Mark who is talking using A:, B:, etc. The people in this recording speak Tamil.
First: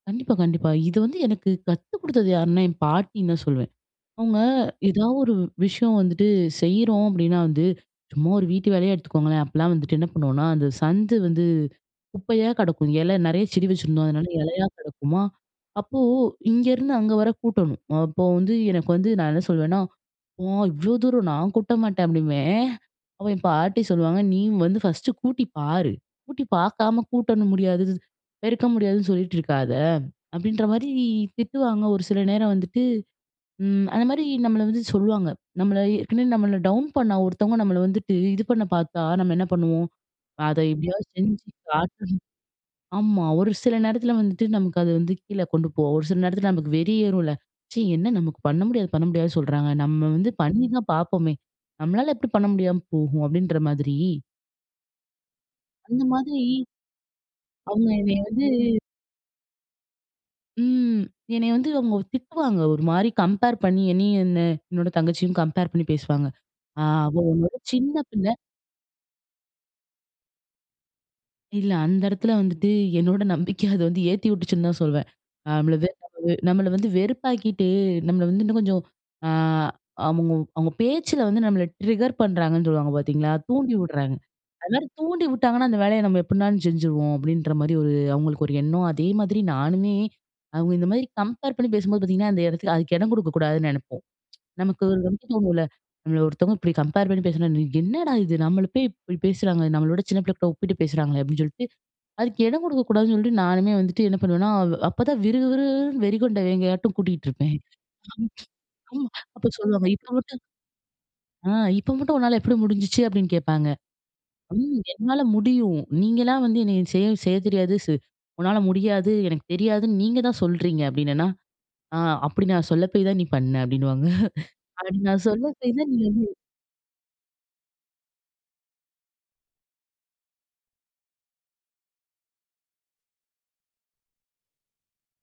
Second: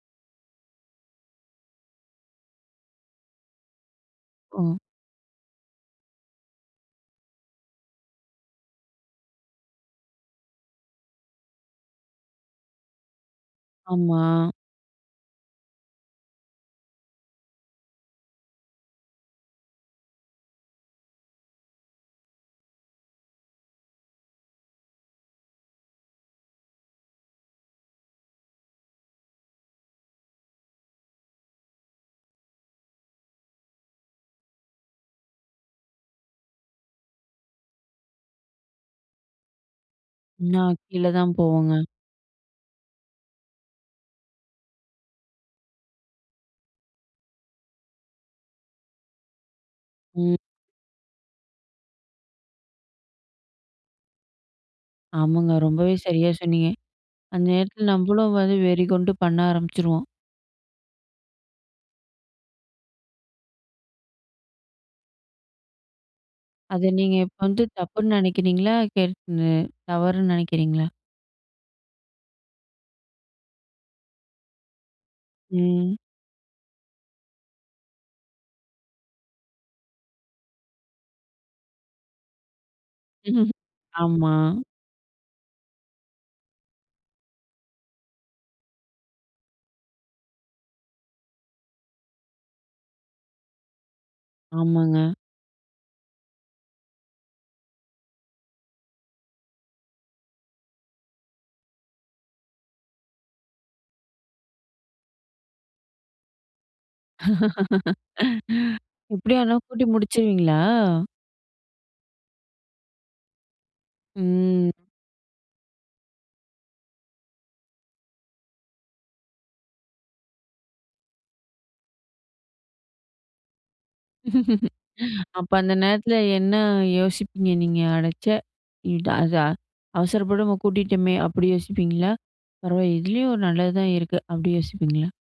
A: கண்டிப்பா, கண்டிப்பா. இது வந்து எனக்கு கத்து கொடுத்தது யாருன்னா, என் பாட்டின்னு தான் சொல்வேன். அவுங்க
B: ஓ!
A: எதா ஒரு விஷயம் வந்துட்டு செய்றோம் அப்பிடின்னா வந்து, சும்மா ஒரு வீட்டு வேலைய எடுத்துக்கோங்களேன்! அப்புட்லாம் வந்துட்டு என்ன பண்ணுவோன்னா, அந்த சந்து வந்து குப்பையா கிடக்கும். இல நிறைய செடி வச்சுருந்தோம்,
B: ஆமா.
A: அதனால இலையா கிடக்குமா! அப்போ இங்கேருந்து அங்கே வர கூட்டணும். அப்போ வந்து எனக்கு வந்து நான் என்ன சொல்லுவேன்னா, "ஓ! இவ்ளோ தூரம் நான் கூட்ட மாட்டேன்" அப்பிடிம்பேன். அப்ப என் பாட்டி சொல்லுவாங்க, "நீ வந்து ஃபர்ஸ்ட்டு கூட்டி பாரு! கூட்டி பார்க்காம கூட்டணும் முடியாது, பெருக்க முடியாதுன்னு சொல்லிட்டு இருக்காத!" அப்பிடின்றமாரி திட்டுவாங்க. ஒரு சில நேரம் வந்துட்டு, ம். அந்தமாரி நம்மள வந்து சொல்லுவாங்க. நம்மள ஏற்கனவே நம்மள டவுன் பண்ண ஒருத்தவுங்க நம்மள வந்துட்டு இது பண்ண பார்த்தா நம்ம என்ன பண்ணுவோம்? அத
B: நான் கீழ
A: எப்பிடியாவது
B: தான்
A: செஞ்சு
B: போவோங்க.
A: காட்டணும், ஆமா. ஒரு சில நேரத்தில வந்துட்டு நமக்கு அது வந்து கீழ கொண்டு போவும். ஒரு சில நேரத்தில நமக்கு வெறி ஏறும்ல. ச்சீ! என்ன நமக்கு பண்ண முடியாது, பண்ண முடியாதுன்னு சொல்றாங்க. நம்ம வந்து
B: ம்.
A: பண்ணி தான் பார்ப்பமே! நம்மளால எப்பிடி பண்ண முடியாம போகும்? அப்பிடின்ற மாதிரி.
B: ஆமாங்க. ரொம்பவே
A: அந்த
B: சரியா
A: மாதிரி
B: சொன்னீங்க. அந்த நேரத்தில
A: அவுங்க என்னைய
B: நம்பளும்
A: வந்து
B: வந்து வெறிகொண்டு பண்ண ஆரம்பிச்சுருவோம்.
A: ம். என்னைய வந்து அவுங்க திட்டுவாங்க. ஒருமாரி கம்பேர் பண்ணி என்னையும் என்ன என்னோட தங்கச்சியும் கம்பேர் பண்ணி பேசுவாங்க. ஆ
B: அது நீங்க
A: அவ
B: இப்ப
A: உன்னவிட
B: வந்து
A: சின்ன
B: தப்புன்னு
A: பிள்ள
B: நினைக்கிறீங்களா? கரெக்ட்டுன்னு தவறுன்னு நினைக்கிறீங்களா?
A: இல்ல. அந்த இடத்துல வந்துட்டு என்னோட நம்பிக்கை அத வந்து ஏத்தி விட்டுச்சுன்னு தான் சொல்வேன். அ நம்மளது
B: ம்.
A: [unintelligible] நம்மள வந்து வெறுப்பாக்கிட்டு, நம்மள வந்து இன்னும் கொஞ்சம், ஆ அவுங்க அவுங்க பேச்சில வந்து நம்மள ட்ரிக்கர் பண்ணுறாங்கன்னு சொல்லுவாங்க பார்த்தீங்களா! தூண்டி விட்றாங்க.
B: ஆமா.
A: அதுமாரி தூண்டி விட்டாங்கன்னா அந்த வேலைய நம்ம எப்புட்னாலும் செஞ்சுருவோம், அப்பிடின்றமாரி ஒரு அவுங்களுக்கு ஒரு எண்ணம், அதே மாதிரி நானுமே அவுங்க இந்தமாரி கம்பேர் பண்ணி பேசும்போது பார்த்தீங்கன்னா, அந்த இடத்துல அதுக்கு இடம் குடுக்கக்கூடாதுன்னு நினைப்போம் நமக்கு
B: ஆமாங்க.
A: வந்து தோணுல. நம்மள ஒருத்தவுங்க இப்பிடி கம்பேர் பண்ணி பேசுனா, "நீ என்னடா! இது நம்மள போய் இப்பிடி பேசுறாங்க? நம்மள விட சின்ன பிள்ளக்கிட்ட ஒப்பிட்டு பேசுறாங்களே!" அப்பிடின்னு சொல்ட்டு, அதுக்கு இடம் கொடுக்கக்கூடாதுன்னு சொல்ட்டு, நானுமே வந்துட்டு என்ன பண்ணுவேன்னா, அப்ப தான் விறு, விறு, விறுன்னு வெறிகொண்ட வேங்கையாட்டும் கூட்டிட்டு இருப்பேன். [unintelligible] அப்ப
B: எப்பிடியானா கூட்டி
A: சொல்லுவாங்க, இப்ப மட்டும்
B: முடிச்சுருவீங்களா?
A: "ஆ இப்ப மட்டும் உன்னால எப்பிடி முடிஞ்சிச்சு" அப்பிடின்னு கேட்பாங்க.
B: ம்.
A: [unintelligible] "என்னால முடியும். நீங்கலா வந்து என்ன செய்ய, செய்ய தெரியாது. சு உன்னால முடியாது, எனக்கு தெரியாதுன்னு நீங்க தான் சொல்றீங்க!" அப்பிடினேன்னா! ஆ அப்பிடி நான் சொல்ல போய் தான் நீ பண்ண! அப்பிடின்னுவாங்க. அப்பிடி நான் சொல்ல
B: அப்ப அந்த
A: போய் தான் நீ
B: நேரத்தில
A: வந்து
B: என்ன யோசிப்பீங்க நீங்க? அடச்சே! [unintelligible] அத அவசரப்படாம கூட்டிட்டோமே! அப்பிடி யோசிப்பீங்களா? பரவா இதுலேயும் ஒரு நல்லது தான் இருக்கு. அப்பிடி யோசிப்பீங்களா?